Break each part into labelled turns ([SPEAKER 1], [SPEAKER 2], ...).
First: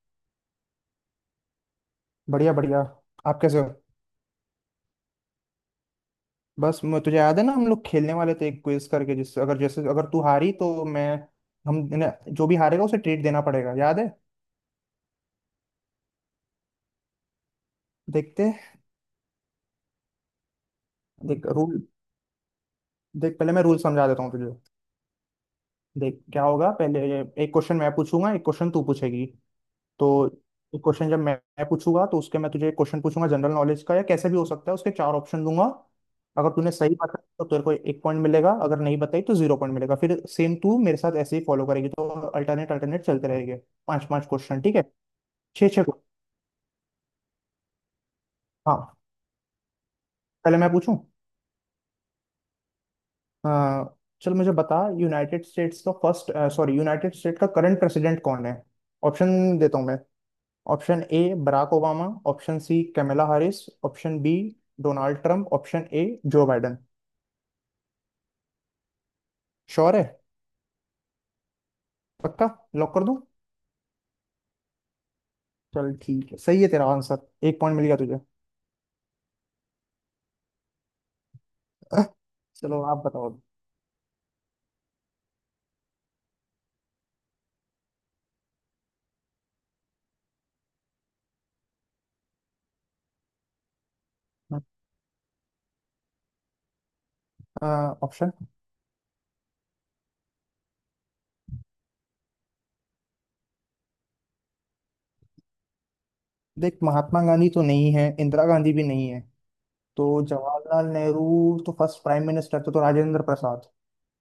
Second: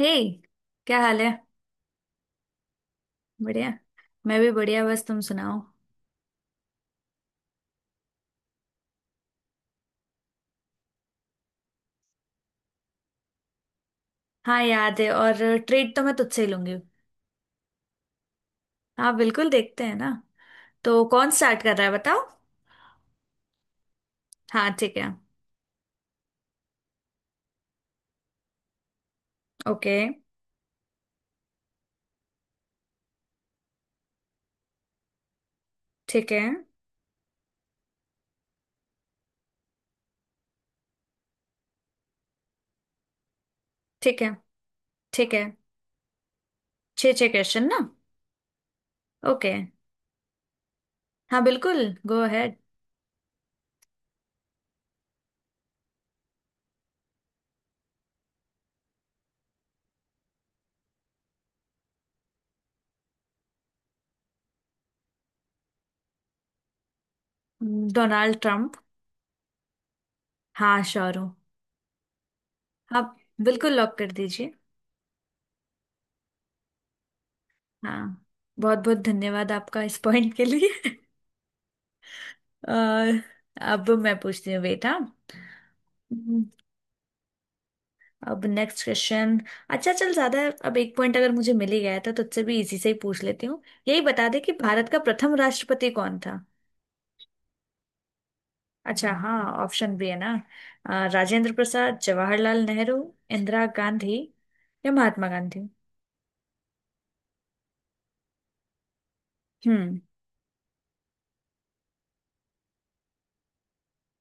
[SPEAKER 1] हे, क्या हाल है।
[SPEAKER 2] बढ़िया बढ़िया। आप कैसे हो?
[SPEAKER 1] बढ़िया। मैं भी बढ़िया, बस तुम सुनाओ।
[SPEAKER 2] बस, मैं तुझे याद है ना, हम लोग खेलने वाले थे एक क्विज करके, जिससे अगर जैसे अगर तू हारी तो मैं, हम न- जो भी हारेगा उसे ट्रीट देना पड़ेगा, याद है?
[SPEAKER 1] हाँ याद है, और ट्रीट तो मैं तुझसे ही लूंगी।
[SPEAKER 2] देखते।
[SPEAKER 1] हाँ बिल्कुल, देखते हैं ना। तो कौन
[SPEAKER 2] देख
[SPEAKER 1] स्टार्ट कर
[SPEAKER 2] रूल,
[SPEAKER 1] रहा है, बताओ?
[SPEAKER 2] देख, पहले मैं रूल समझा देता हूँ तुझे।
[SPEAKER 1] हाँ ठीक है।
[SPEAKER 2] देख क्या होगा पहले। एक क्वेश्चन मैं पूछूंगा, एक क्वेश्चन तू पूछेगी।
[SPEAKER 1] ओके।
[SPEAKER 2] तो क्वेश्चन जब मैं पूछूंगा, तो उसके मैं तुझे क्वेश्चन पूछूंगा जनरल नॉलेज का, या कैसे भी हो सकता है, उसके चार ऑप्शन दूंगा।
[SPEAKER 1] ठीक है
[SPEAKER 2] अगर तूने सही बताया तो तेरे को एक पॉइंट मिलेगा, अगर नहीं बताई तो जीरो पॉइंट मिलेगा। फिर सेम तू मेरे साथ ऐसे ही फॉलो करेगी, तो अल्टरनेट अल्टरनेट चलते रहेंगे। पांच
[SPEAKER 1] ठीक
[SPEAKER 2] पांच
[SPEAKER 1] है
[SPEAKER 2] क्वेश्चन, ठीक है?
[SPEAKER 1] ठीक है।
[SPEAKER 2] छः छः को-
[SPEAKER 1] छः छः क्वेश्चन ना?
[SPEAKER 2] हाँ।
[SPEAKER 1] ओके।
[SPEAKER 2] पहले मैं पूछूं?
[SPEAKER 1] हाँ बिल्कुल, गो अहेड।
[SPEAKER 2] अ, चल, मुझे बता, यूनाइटेड स्टेट्स का फर्स्ट, सॉरी, यूनाइटेड स्टेट का करंट प्रेसिडेंट कौन है? ऑप्शन देता हूँ मैं। Option A Barack Obama, option C Kamala Harris, option B Donald Trump, option A Joe Biden.
[SPEAKER 1] Donald Trump.
[SPEAKER 2] Sure है?
[SPEAKER 1] हाँ श्योर हूँ।
[SPEAKER 2] पक्का? लॉक कर
[SPEAKER 1] आप
[SPEAKER 2] दूं?
[SPEAKER 1] बिल्कुल लॉक कर दीजिए।
[SPEAKER 2] चल ठीक है, सही है तेरा आंसर, एक पॉइंट मिल गया तुझे।
[SPEAKER 1] हाँ, बहुत बहुत धन्यवाद आपका इस पॉइंट के लिए।
[SPEAKER 2] चलो, आप
[SPEAKER 1] और
[SPEAKER 2] बताओ।
[SPEAKER 1] अब मैं पूछती हूँ बेटा। अब नेक्स्ट क्वेश्चन। अच्छा चल, ज्यादा अब एक पॉइंट अगर मुझे मिल ही गया था तो तुझसे भी इजी से ही पूछ लेती हूँ। यही बता दे कि भारत का प्रथम राष्ट्रपति कौन था?
[SPEAKER 2] ऑप्शन।
[SPEAKER 1] अच्छा हाँ, ऑप्शन भी है ना। राजेंद्र प्रसाद, जवाहरलाल नेहरू, इंदिरा गांधी या महात्मा गांधी?
[SPEAKER 2] देख, महात्मा गांधी तो नहीं है, इंदिरा गांधी भी नहीं है।
[SPEAKER 1] हम्म।
[SPEAKER 2] तो जवाहरलाल नेहरू तो फर्स्ट प्राइम मिनिस्टर थे, तो राजेंद्र प्रसाद।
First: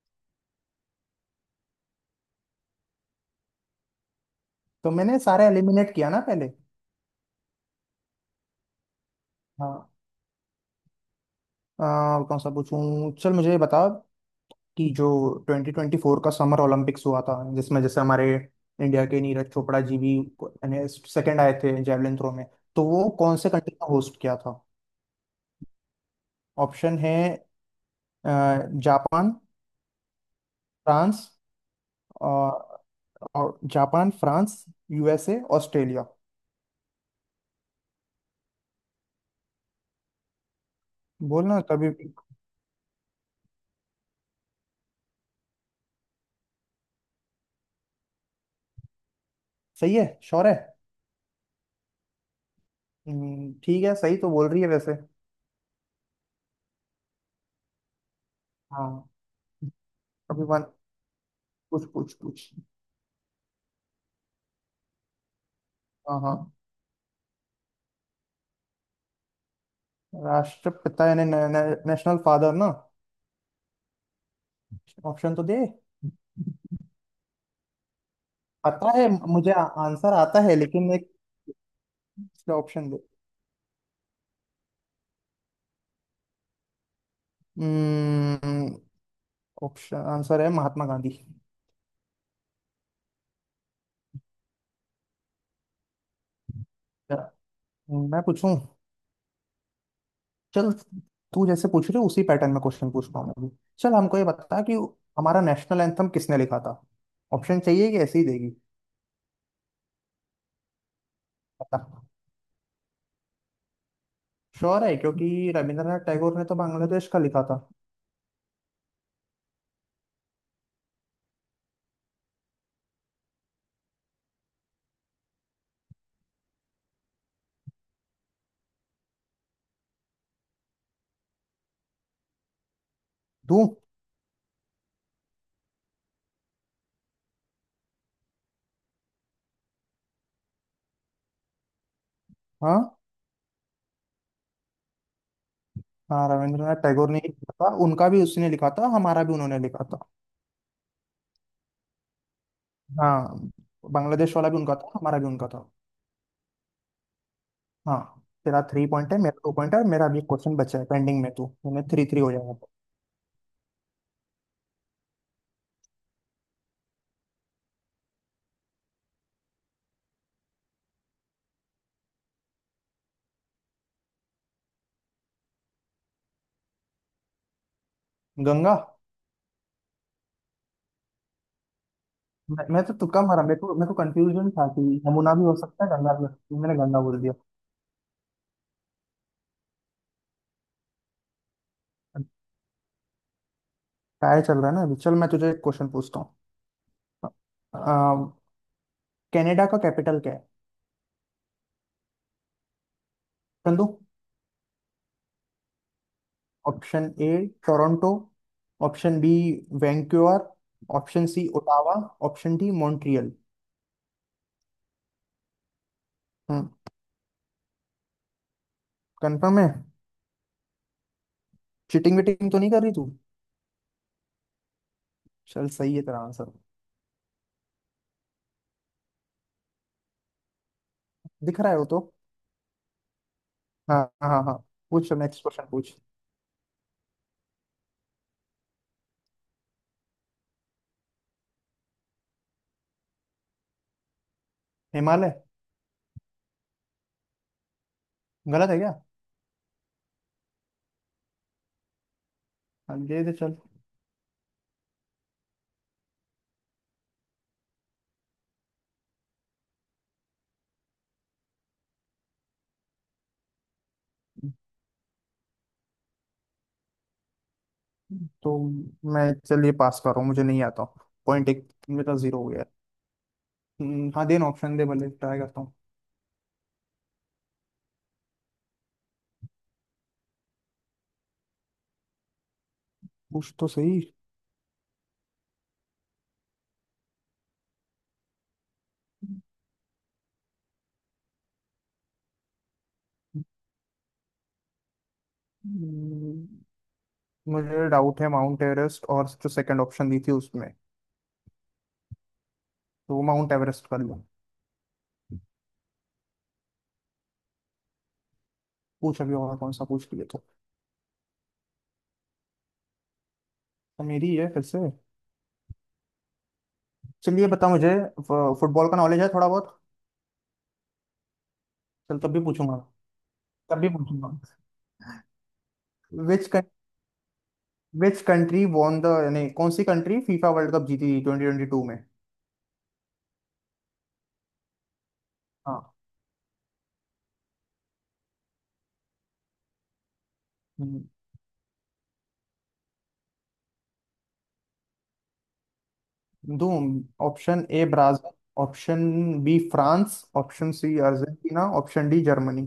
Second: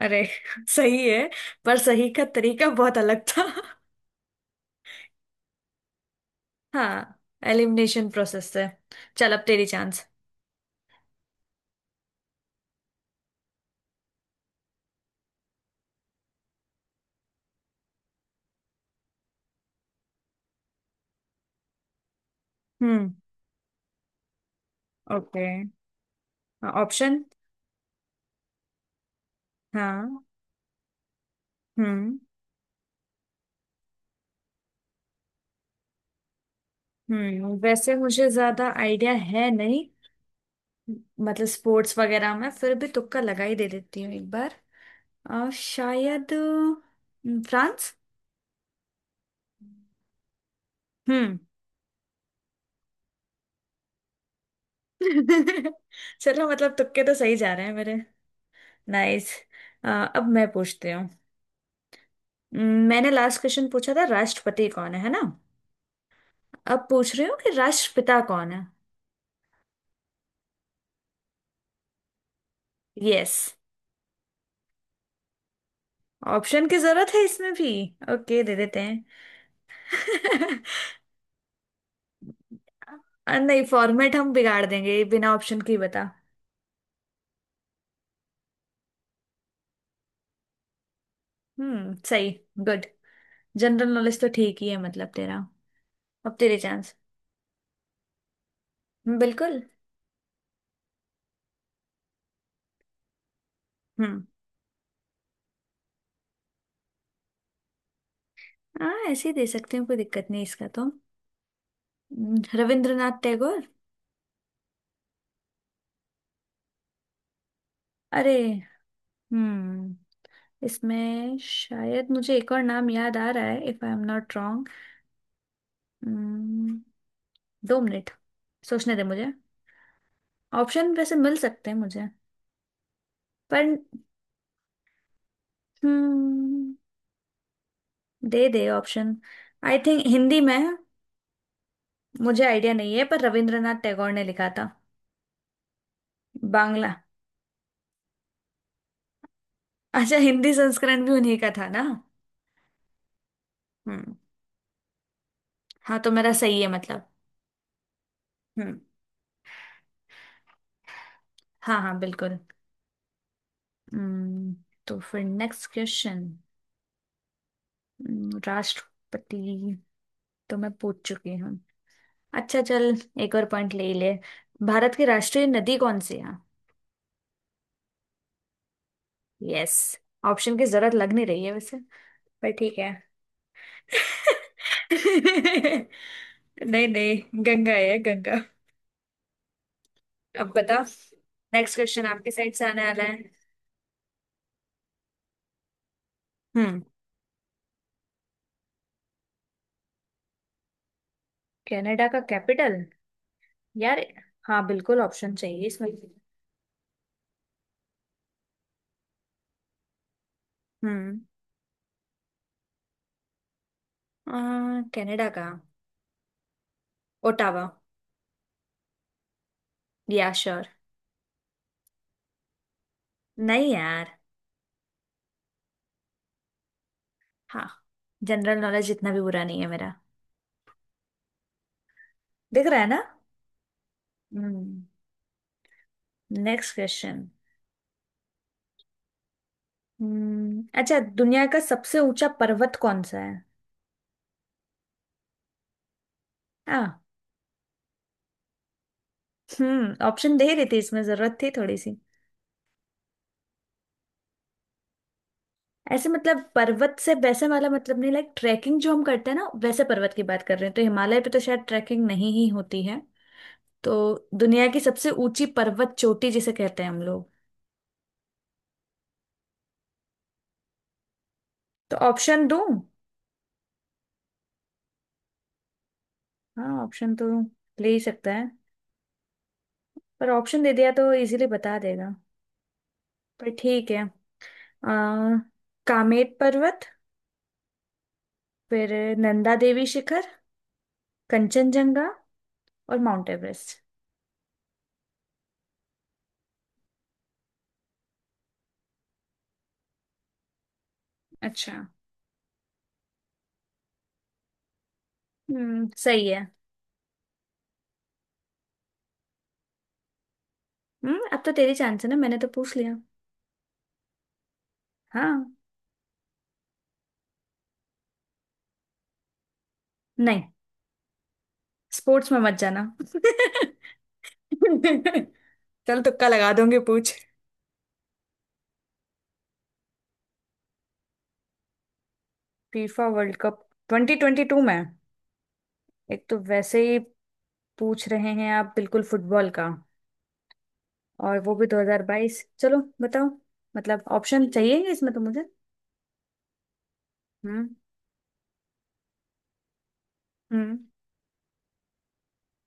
[SPEAKER 1] अरे, सही है। पर सही का तरीका बहुत अलग था।
[SPEAKER 2] तो मैंने सारे एलिमिनेट किया ना पहले।
[SPEAKER 1] हाँ, एलिमिनेशन प्रोसेस से। चल अब तेरी
[SPEAKER 2] हाँ।
[SPEAKER 1] चांस।
[SPEAKER 2] अ, कौन सा पूछूं, चल मुझे ये बता कि जो 2024 का समर ओलंपिक्स हुआ था, जिसमें जैसे हमारे इंडिया के नीरज चोपड़ा जी भी सेकंड आए थे जेवलिन थ्रो में, तो वो
[SPEAKER 1] हम्म।
[SPEAKER 2] कौन से कंट्री का होस्ट किया था?
[SPEAKER 1] ओके।
[SPEAKER 2] ऑप्शन है।
[SPEAKER 1] ऑप्शन।
[SPEAKER 2] अ, जापान,
[SPEAKER 1] हाँ, option? हाँ।
[SPEAKER 2] फ्रांस।
[SPEAKER 1] हम्म।
[SPEAKER 2] और, और जापान, फ्रांस, यूएसए, ऑस्ट्रेलिया।
[SPEAKER 1] हम्म, वैसे मुझे ज्यादा आइडिया है नहीं। मतलब
[SPEAKER 2] बोलना कभी।
[SPEAKER 1] स्पोर्ट्स वगैरह में, फिर भी तुक्का लगा ही दे देती हूँ एक बार। शायद फ्रांस।
[SPEAKER 2] सही है? श्योर है?
[SPEAKER 1] हम्म।
[SPEAKER 2] ठीक है, सही तो बोल रही है वैसे।
[SPEAKER 1] चलो, मतलब तुक्के तो सही जा रहे हैं मेरे।
[SPEAKER 2] हाँ।
[SPEAKER 1] नाइस। अब
[SPEAKER 2] अभी
[SPEAKER 1] मैं
[SPEAKER 2] वन।
[SPEAKER 1] पूछती हूँ।
[SPEAKER 2] कुछ कुछ कुछ।
[SPEAKER 1] मैंने लास्ट क्वेश्चन पूछा था राष्ट्रपति कौन है ना?
[SPEAKER 2] हाँ हाँ।
[SPEAKER 1] अब पूछ रही हूँ कि राष्ट्रपिता कौन है।
[SPEAKER 2] राष्ट्रपिता यानी नेशनल फादर ना?
[SPEAKER 1] यस।
[SPEAKER 2] ऑप्शन तो दे।
[SPEAKER 1] ऑप्शन की जरूरत है इसमें भी? ओके दे देते
[SPEAKER 2] पता है मुझे, आंसर आता है,
[SPEAKER 1] हैं।
[SPEAKER 2] लेकिन एक ऑप्शन दे।
[SPEAKER 1] अ, नहीं, फॉर्मेट हम बिगाड़ देंगे, ये बिना ऑप्शन के ही बता।
[SPEAKER 2] ऑप्शन। आंसर है महात्मा गांधी।
[SPEAKER 1] सही। गुड। जनरल नॉलेज तो ठीक ही है मतलब तेरा। अब तेरे चांस।
[SPEAKER 2] मैं पूछूं?
[SPEAKER 1] बिल्कुल।
[SPEAKER 2] चल, तू जैसे पूछ रही हो उसी पैटर्न में क्वेश्चन पूछता हूँ मैं भी। चल, हमको
[SPEAKER 1] हम्म।
[SPEAKER 2] ये बता कि हमारा नेशनल एंथम किसने लिखा था। ऑप्शन चाहिए कि ऐसे ही देगी?
[SPEAKER 1] हाँ ऐसे ही दे सकते हैं, कोई दिक्कत नहीं इसका तो।
[SPEAKER 2] पता।
[SPEAKER 1] रविंद्रनाथ टैगोर।
[SPEAKER 2] श्योर है? क्योंकि रविंद्रनाथ टैगोर ने तो बांग्लादेश का लिखा था।
[SPEAKER 1] अरे। हम्म। इसमें शायद मुझे एक और नाम याद आ रहा है, if I am not wrong. दो मिनट, सोचने दे मुझे। ऑप्शन वैसे मिल सकते हैं मुझे पर।
[SPEAKER 2] दूं?
[SPEAKER 1] हम्म, दे दे ऑप्शन। आई थिंक हिंदी में मुझे आइडिया नहीं
[SPEAKER 2] हाँ
[SPEAKER 1] है, पर रविंद्रनाथ टैगोर ने लिखा था।
[SPEAKER 2] हाँ, रविंद्रनाथ
[SPEAKER 1] बांग्ला।
[SPEAKER 2] टैगोर ने ही लिखा था, उनका भी उसने लिखा था, हमारा भी उन्होंने लिखा था।
[SPEAKER 1] अच्छा, हिंदी संस्करण भी उन्हीं का था ना?
[SPEAKER 2] हाँ,
[SPEAKER 1] हम्म।
[SPEAKER 2] बांग्लादेश वाला भी उनका था, हमारा भी उनका था।
[SPEAKER 1] हाँ तो मेरा सही है मतलब।
[SPEAKER 2] हाँ, तेरा
[SPEAKER 1] हम्म।
[SPEAKER 2] थ्री पॉइंट है, मेरा टू पॉइंट है, और मेरा अभी क्वेश्चन बचा है पेंडिंग में, तू,
[SPEAKER 1] हाँ
[SPEAKER 2] मैंने
[SPEAKER 1] हाँ
[SPEAKER 2] थ्री थ्री हो
[SPEAKER 1] बिल्कुल।
[SPEAKER 2] जाएगा।
[SPEAKER 1] हम्म। तो फिर नेक्स्ट क्वेश्चन। राष्ट्रपति तो मैं पूछ चुकी हूँ। अच्छा चल, एक और पॉइंट ले ही ले। भारत की राष्ट्रीय नदी कौन सी है?
[SPEAKER 2] गंगा।
[SPEAKER 1] यस। ऑप्शन की जरूरत लग नहीं रही है वैसे, पर
[SPEAKER 2] मैं,
[SPEAKER 1] ठीक
[SPEAKER 2] मैं
[SPEAKER 1] है।
[SPEAKER 2] तो तुक्का मारा, मेरे को कंफ्यूजन था कि यमुना भी हो सकता है, गंगा भी हो सकती है, मैंने
[SPEAKER 1] नहीं
[SPEAKER 2] गंगा बोल दिया।
[SPEAKER 1] नहीं। गंगा है गंगा। अब बता, नेक्स्ट क्वेश्चन आपके साइड से आने वाला है।
[SPEAKER 2] टाई चल रहा है ना अभी, चल मैं तुझे एक क्वेश्चन पूछता हूँ।
[SPEAKER 1] हम्म।
[SPEAKER 2] अ, कनाडा का कैपिटल क्या है?
[SPEAKER 1] कनाडा का कैपिटल?
[SPEAKER 2] ऑप्शन दो।
[SPEAKER 1] यार। हाँ बिल्कुल, ऑप्शन चाहिए इसमें।
[SPEAKER 2] Option A Toronto, option B Vancouver,
[SPEAKER 1] हम्म।
[SPEAKER 2] Option C Ottawa, option D Montreal.
[SPEAKER 1] आ, कनाडा का
[SPEAKER 2] हम्म।
[SPEAKER 1] ओटावा।
[SPEAKER 2] कंफर्म है?
[SPEAKER 1] या श्योर।
[SPEAKER 2] चीटिंग वीटिंग तो नहीं कर रही तू?
[SPEAKER 1] नहीं यार।
[SPEAKER 2] चल सही है तेरा आंसर।
[SPEAKER 1] हाँ। जनरल नॉलेज इतना भी बुरा नहीं है मेरा।
[SPEAKER 2] दिख रहा है वो तो।
[SPEAKER 1] दिख रहा है ना।
[SPEAKER 2] हाँ हाँ हाँ।
[SPEAKER 1] हम्म।
[SPEAKER 2] पूछ, नेक्स्ट क्वेश्चन पूछ।
[SPEAKER 1] Next question. हम्म, अच्छा, दुनिया का सबसे ऊंचा पर्वत कौन सा है?
[SPEAKER 2] हिमालय।
[SPEAKER 1] आ।
[SPEAKER 2] गलत है क्या?
[SPEAKER 1] हम्म, ऑप्शन दे रही थी, इसमें जरूरत थी थोड़ी सी।
[SPEAKER 2] हाँ, ये दे चल।
[SPEAKER 1] ऐसे मतलब, पर्वत से वैसे वाला मतलब नहीं, लाइक ट्रैकिंग जो हम करते हैं ना वैसे पर्वत की बात कर रहे हैं, तो हिमालय पे तो शायद ट्रैकिंग नहीं ही होती है। तो दुनिया की सबसे ऊंची पर्वत चोटी जिसे कहते हैं हम लोग।
[SPEAKER 2] तो मैं चलिए पास कर रहा हूँ, मुझे नहीं आता। पॉइंट एक
[SPEAKER 1] तो
[SPEAKER 2] मेरा जीरो
[SPEAKER 1] ऑप्शन
[SPEAKER 2] हो गया
[SPEAKER 1] दूं?
[SPEAKER 2] है। हाँ देना, ऑप्शन दे भले, ट्राई करता हूँ।
[SPEAKER 1] हाँ, ऑप्शन तो ले ही सकता है, पर ऑप्शन दे दिया तो इजीली बता देगा। पर
[SPEAKER 2] पूछ तो
[SPEAKER 1] ठीक
[SPEAKER 2] सही।
[SPEAKER 1] है। आ, कामेट पर्वत, फिर नंदा देवी शिखर, कंचनजंगा और माउंट एवरेस्ट।
[SPEAKER 2] हम्म, मुझे डाउट है माउंट एवरेस्ट और जो सेकंड ऑप्शन दी थी उसमें।
[SPEAKER 1] अच्छा।
[SPEAKER 2] तो माउंट एवरेस्ट कर लो।
[SPEAKER 1] सही है।
[SPEAKER 2] पूछ अभी और, कौन सा पूछ लिए तो।
[SPEAKER 1] हम्म, अब तो तेरी चांस है ना, मैंने तो पूछ लिया।
[SPEAKER 2] तो मेरी है फिर से।
[SPEAKER 1] हाँ।
[SPEAKER 2] चलिए, बता मुझे, फुटबॉल का नॉलेज है थोड़ा बहुत?
[SPEAKER 1] नहीं,
[SPEAKER 2] चल
[SPEAKER 1] स्पोर्ट्स
[SPEAKER 2] तब
[SPEAKER 1] में
[SPEAKER 2] भी
[SPEAKER 1] मत
[SPEAKER 2] पूछूंगा,
[SPEAKER 1] जाना।
[SPEAKER 2] तब भी पूछूंगा।
[SPEAKER 1] चल तुक्का
[SPEAKER 2] विच
[SPEAKER 1] लगा दूंगी, पूछ।
[SPEAKER 2] विच कंट्री वॉन द, यानी कौन सी कंट्री फीफा वर्ल्ड कप जीती थी 2022 में?
[SPEAKER 1] फीफा वर्ल्ड कप 2022 में?
[SPEAKER 2] हाँ।
[SPEAKER 1] एक तो वैसे ही पूछ रहे हैं आप बिल्कुल फुटबॉल का, और वो भी 2022। चलो बताओ। मतलब ऑप्शन चाहिए इसमें तो मुझे।
[SPEAKER 2] दो। ऑप्शन
[SPEAKER 1] हम्म।
[SPEAKER 2] A Brazil, option B France, option
[SPEAKER 1] हम्म।
[SPEAKER 2] C Argentina, option D Germany.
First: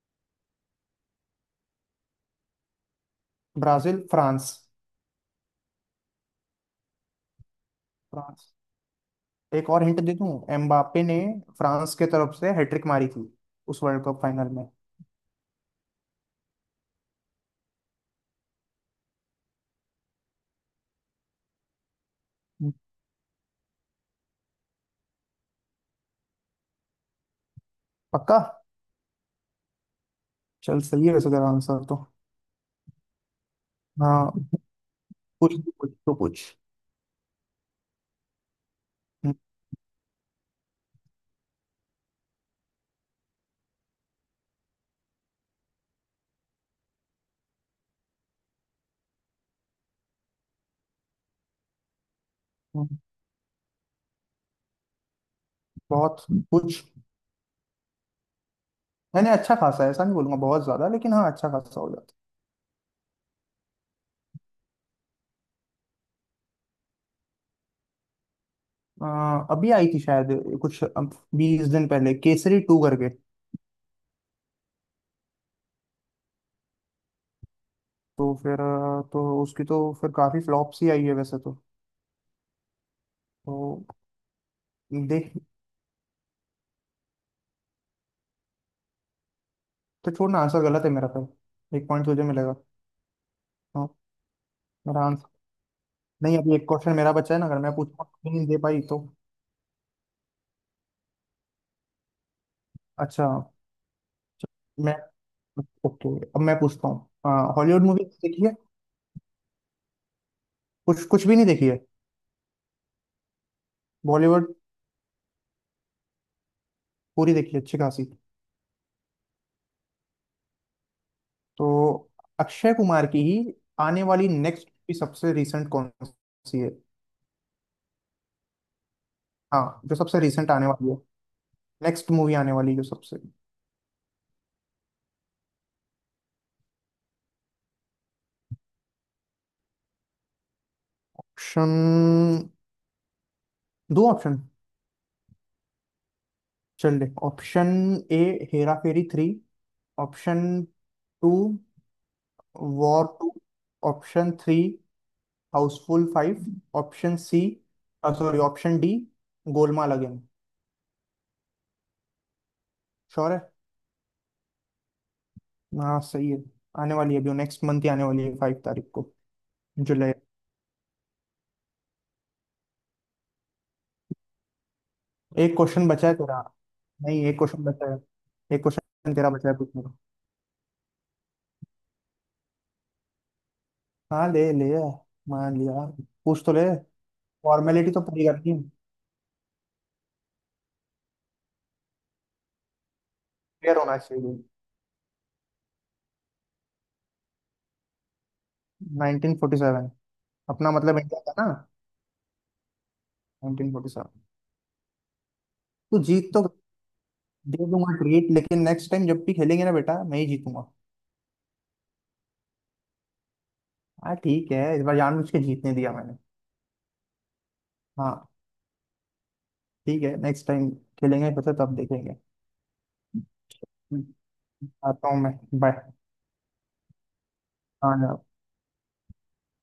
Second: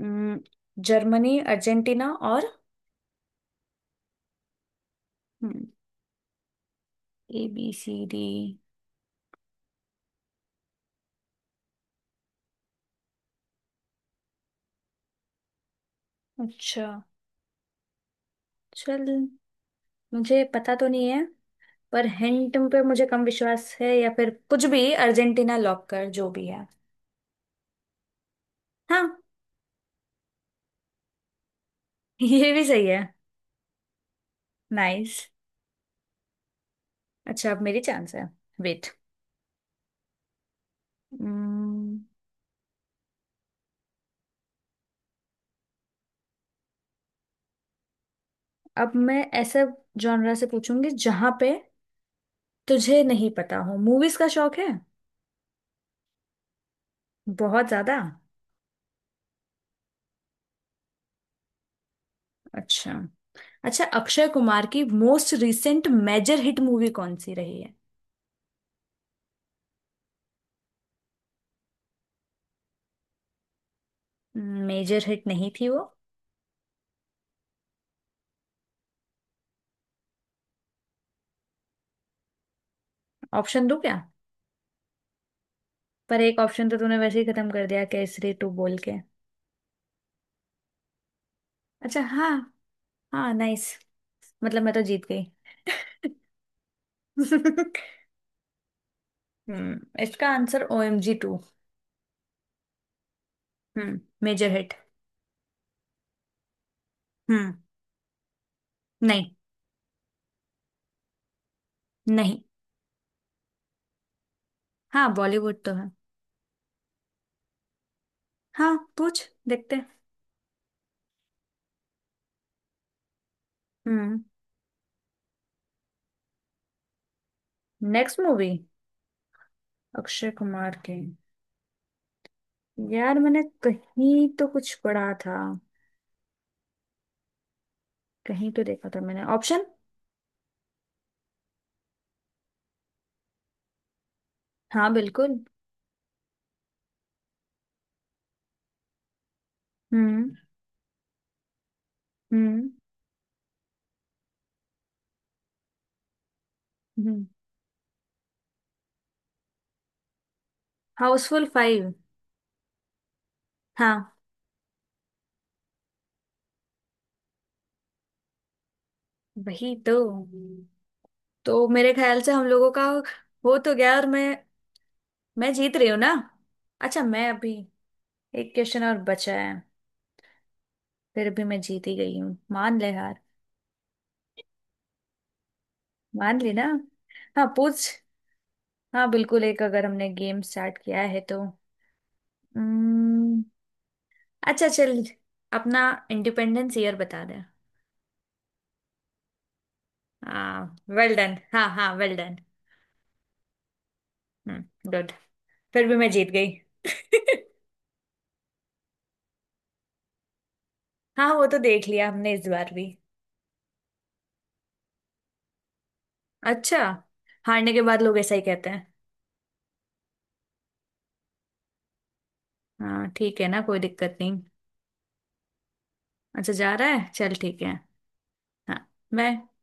[SPEAKER 1] हम्म, जर्मनी, अर्जेंटीना और
[SPEAKER 2] Brazil, France.
[SPEAKER 1] A B C D.
[SPEAKER 2] France. एक और हिंट दे दूं, एम्बापे ने फ्रांस के तरफ से हैट्रिक मारी थी उस वर्ल्ड कप फाइनल में।
[SPEAKER 1] अच्छा चल, मुझे पता तो नहीं है, पर हिंट पे मुझे कम विश्वास है। या फिर कुछ भी, अर्जेंटीना लॉक कर जो भी है।
[SPEAKER 2] पक्का?
[SPEAKER 1] हाँ।
[SPEAKER 2] चल सही है वैसे तेरा आंसर तो।
[SPEAKER 1] ये भी सही है।
[SPEAKER 2] हाँ।
[SPEAKER 1] नाइस।
[SPEAKER 2] पूछ, तू पूछ तो पूछ।
[SPEAKER 1] अच्छा अब मेरी चांस है। वेट, अब मैं ऐसे जॉनरा से पूछूंगी जहां पे
[SPEAKER 2] हम्म,
[SPEAKER 1] तुझे नहीं पता हो। मूवीज का शौक है?
[SPEAKER 2] बहुत। पूछ।
[SPEAKER 1] बहुत ज्यादा?
[SPEAKER 2] नहीं नहीं, अच्छा खासा है, ऐसा नहीं बोलूंगा बहुत ज्यादा, लेकिन हाँ अच्छा खासा हो जाता
[SPEAKER 1] अच्छा। अच्छा, अक्षय कुमार की most recent major hit movie कौन सी रही है?
[SPEAKER 2] है। अभी आई थी शायद कुछ 20 दिन पहले, केसरी टू करके।
[SPEAKER 1] मेजर हिट नहीं थी वो।
[SPEAKER 2] तो फिर तो उसकी तो फिर काफी फ्लॉप सी आई है वैसे तो।
[SPEAKER 1] ऑप्शन दूं
[SPEAKER 2] तो
[SPEAKER 1] क्या?
[SPEAKER 2] देख।
[SPEAKER 1] पर एक ऑप्शन तो तूने वैसे ही खत्म कर दिया केसरी टू बोल के।
[SPEAKER 2] तो छोड़ना, आंसर गलत है मेरा, फिर एक
[SPEAKER 1] अच्छा
[SPEAKER 2] पॉइंट तुझे
[SPEAKER 1] हाँ।
[SPEAKER 2] मिलेगा।
[SPEAKER 1] हाँ नाइस।
[SPEAKER 2] हाँ।
[SPEAKER 1] मतलब मैं तो
[SPEAKER 2] मेरा
[SPEAKER 1] जीत गई।
[SPEAKER 2] आंसर। नहीं, अभी एक क्वेश्चन मेरा बचा है ना, अगर मैं पूछूंगा तो नहीं दे पाई तो।
[SPEAKER 1] हम्म, इसका answer O M G two.
[SPEAKER 2] अच्छा,
[SPEAKER 1] हम्म। Major hit.
[SPEAKER 2] चल, मैं ओके, अब मैं पूछता हूँ,
[SPEAKER 1] हम्म।
[SPEAKER 2] हॉलीवुड मूवी देखी है?
[SPEAKER 1] नहीं।
[SPEAKER 2] कुछ, कुछ भी नहीं देखी है?
[SPEAKER 1] नहीं।
[SPEAKER 2] बॉलीवुड
[SPEAKER 1] हाँ बॉलीवुड तो है।
[SPEAKER 2] पूरी देखी है अच्छी खासी।
[SPEAKER 1] हाँ पूछ, देखते हैं।
[SPEAKER 2] तो अक्षय कुमार की ही आने
[SPEAKER 1] हम्म।
[SPEAKER 2] वाली नेक्स्ट भी सबसे रिसेंट कौन सी है?
[SPEAKER 1] नेक्स्ट मूवी
[SPEAKER 2] हाँ, जो सबसे
[SPEAKER 1] अक्षय
[SPEAKER 2] रिसेंट आने
[SPEAKER 1] कुमार
[SPEAKER 2] वाली है,
[SPEAKER 1] की?
[SPEAKER 2] नेक्स्ट मूवी आने वाली जो सबसे।
[SPEAKER 1] यार मैंने कहीं तो कुछ पढ़ा था, कहीं तो देखा था मैंने। ऑप्शन?
[SPEAKER 2] ऑप्शन दो। ऑप्शन।
[SPEAKER 1] हाँ बिल्कुल।
[SPEAKER 2] चल ले option. A Hera Pheri three,
[SPEAKER 1] हम्म।
[SPEAKER 2] ऑप्शन टू
[SPEAKER 1] हम्म।
[SPEAKER 2] War two, option three Housefull five, option
[SPEAKER 1] हम्म।
[SPEAKER 2] C, sorry, option D Golmaal again.
[SPEAKER 1] Housefull five.
[SPEAKER 2] Sure है?
[SPEAKER 1] हाँ।
[SPEAKER 2] हाँ सही है, आने वाली है, अभी नेक्स्ट मंथ ही आने वाली है, 5 तारीख को,
[SPEAKER 1] वही तो।
[SPEAKER 2] जुलाई।
[SPEAKER 1] तो मेरे ख्याल से हम लोगों का हो तो गया, और मैं
[SPEAKER 2] एक
[SPEAKER 1] जीत रही
[SPEAKER 2] क्वेश्चन
[SPEAKER 1] हूँ
[SPEAKER 2] बचा
[SPEAKER 1] ना?
[SPEAKER 2] है तेरा।
[SPEAKER 1] अच्छा
[SPEAKER 2] नहीं,
[SPEAKER 1] मैं
[SPEAKER 2] एक
[SPEAKER 1] अभी।
[SPEAKER 2] क्वेश्चन बचा है।
[SPEAKER 1] एक
[SPEAKER 2] एक
[SPEAKER 1] क्वेश्चन और
[SPEAKER 2] क्वेश्चन तेरा
[SPEAKER 1] बचा
[SPEAKER 2] बचा
[SPEAKER 1] है।
[SPEAKER 2] है पूछने को।
[SPEAKER 1] फिर भी मैं जीत ही गई हूँ, मान ले हार।
[SPEAKER 2] हाँ, ले लिया, मान लिया।
[SPEAKER 1] मान
[SPEAKER 2] पूछ
[SPEAKER 1] ली
[SPEAKER 2] तो ले।
[SPEAKER 1] ना। हाँ पूछ।
[SPEAKER 2] फॉर्मेलिटी तो पूरी करनी है,
[SPEAKER 1] हाँ बिल्कुल, एक अगर हमने गेम स्टार्ट किया है तो। हम्म।
[SPEAKER 2] क्लियर होना चाहिए।
[SPEAKER 1] अच्छा चल, अपना इंडिपेंडेंस ईयर बता दे।
[SPEAKER 2] 1947। अपना
[SPEAKER 1] हाँ
[SPEAKER 2] मतलब
[SPEAKER 1] वेल
[SPEAKER 2] इंडिया
[SPEAKER 1] डन।
[SPEAKER 2] था ना,
[SPEAKER 1] हाँ हाँ वेल डन।
[SPEAKER 2] 1947।
[SPEAKER 1] गुड। फिर भी
[SPEAKER 2] तू
[SPEAKER 1] मैं जीत
[SPEAKER 2] जीत तो
[SPEAKER 1] गई।
[SPEAKER 2] दे दूंगा ट्रीट, लेकिन नेक्स्ट टाइम जब भी खेलेंगे ना बेटा, मैं ही जीतूंगा।
[SPEAKER 1] हाँ वो तो देख लिया हमने इस बार भी।
[SPEAKER 2] हाँ ठीक है, इस बार जानबूझ के जीतने दिया मैंने।
[SPEAKER 1] अच्छा, हारने के बाद लोग
[SPEAKER 2] हाँ
[SPEAKER 1] ऐसा ही कहते हैं।
[SPEAKER 2] ठीक है, नेक्स्ट टाइम खेलेंगे फिर से, तब देखेंगे।
[SPEAKER 1] हाँ ठीक है ना, कोई दिक्कत
[SPEAKER 2] हम्म,
[SPEAKER 1] नहीं।
[SPEAKER 2] आता हूँ मैं। बाय।
[SPEAKER 1] अच्छा जा रहा है, चल ठीक है।
[SPEAKER 2] हाँ, बाय।
[SPEAKER 1] हाँ। मैं।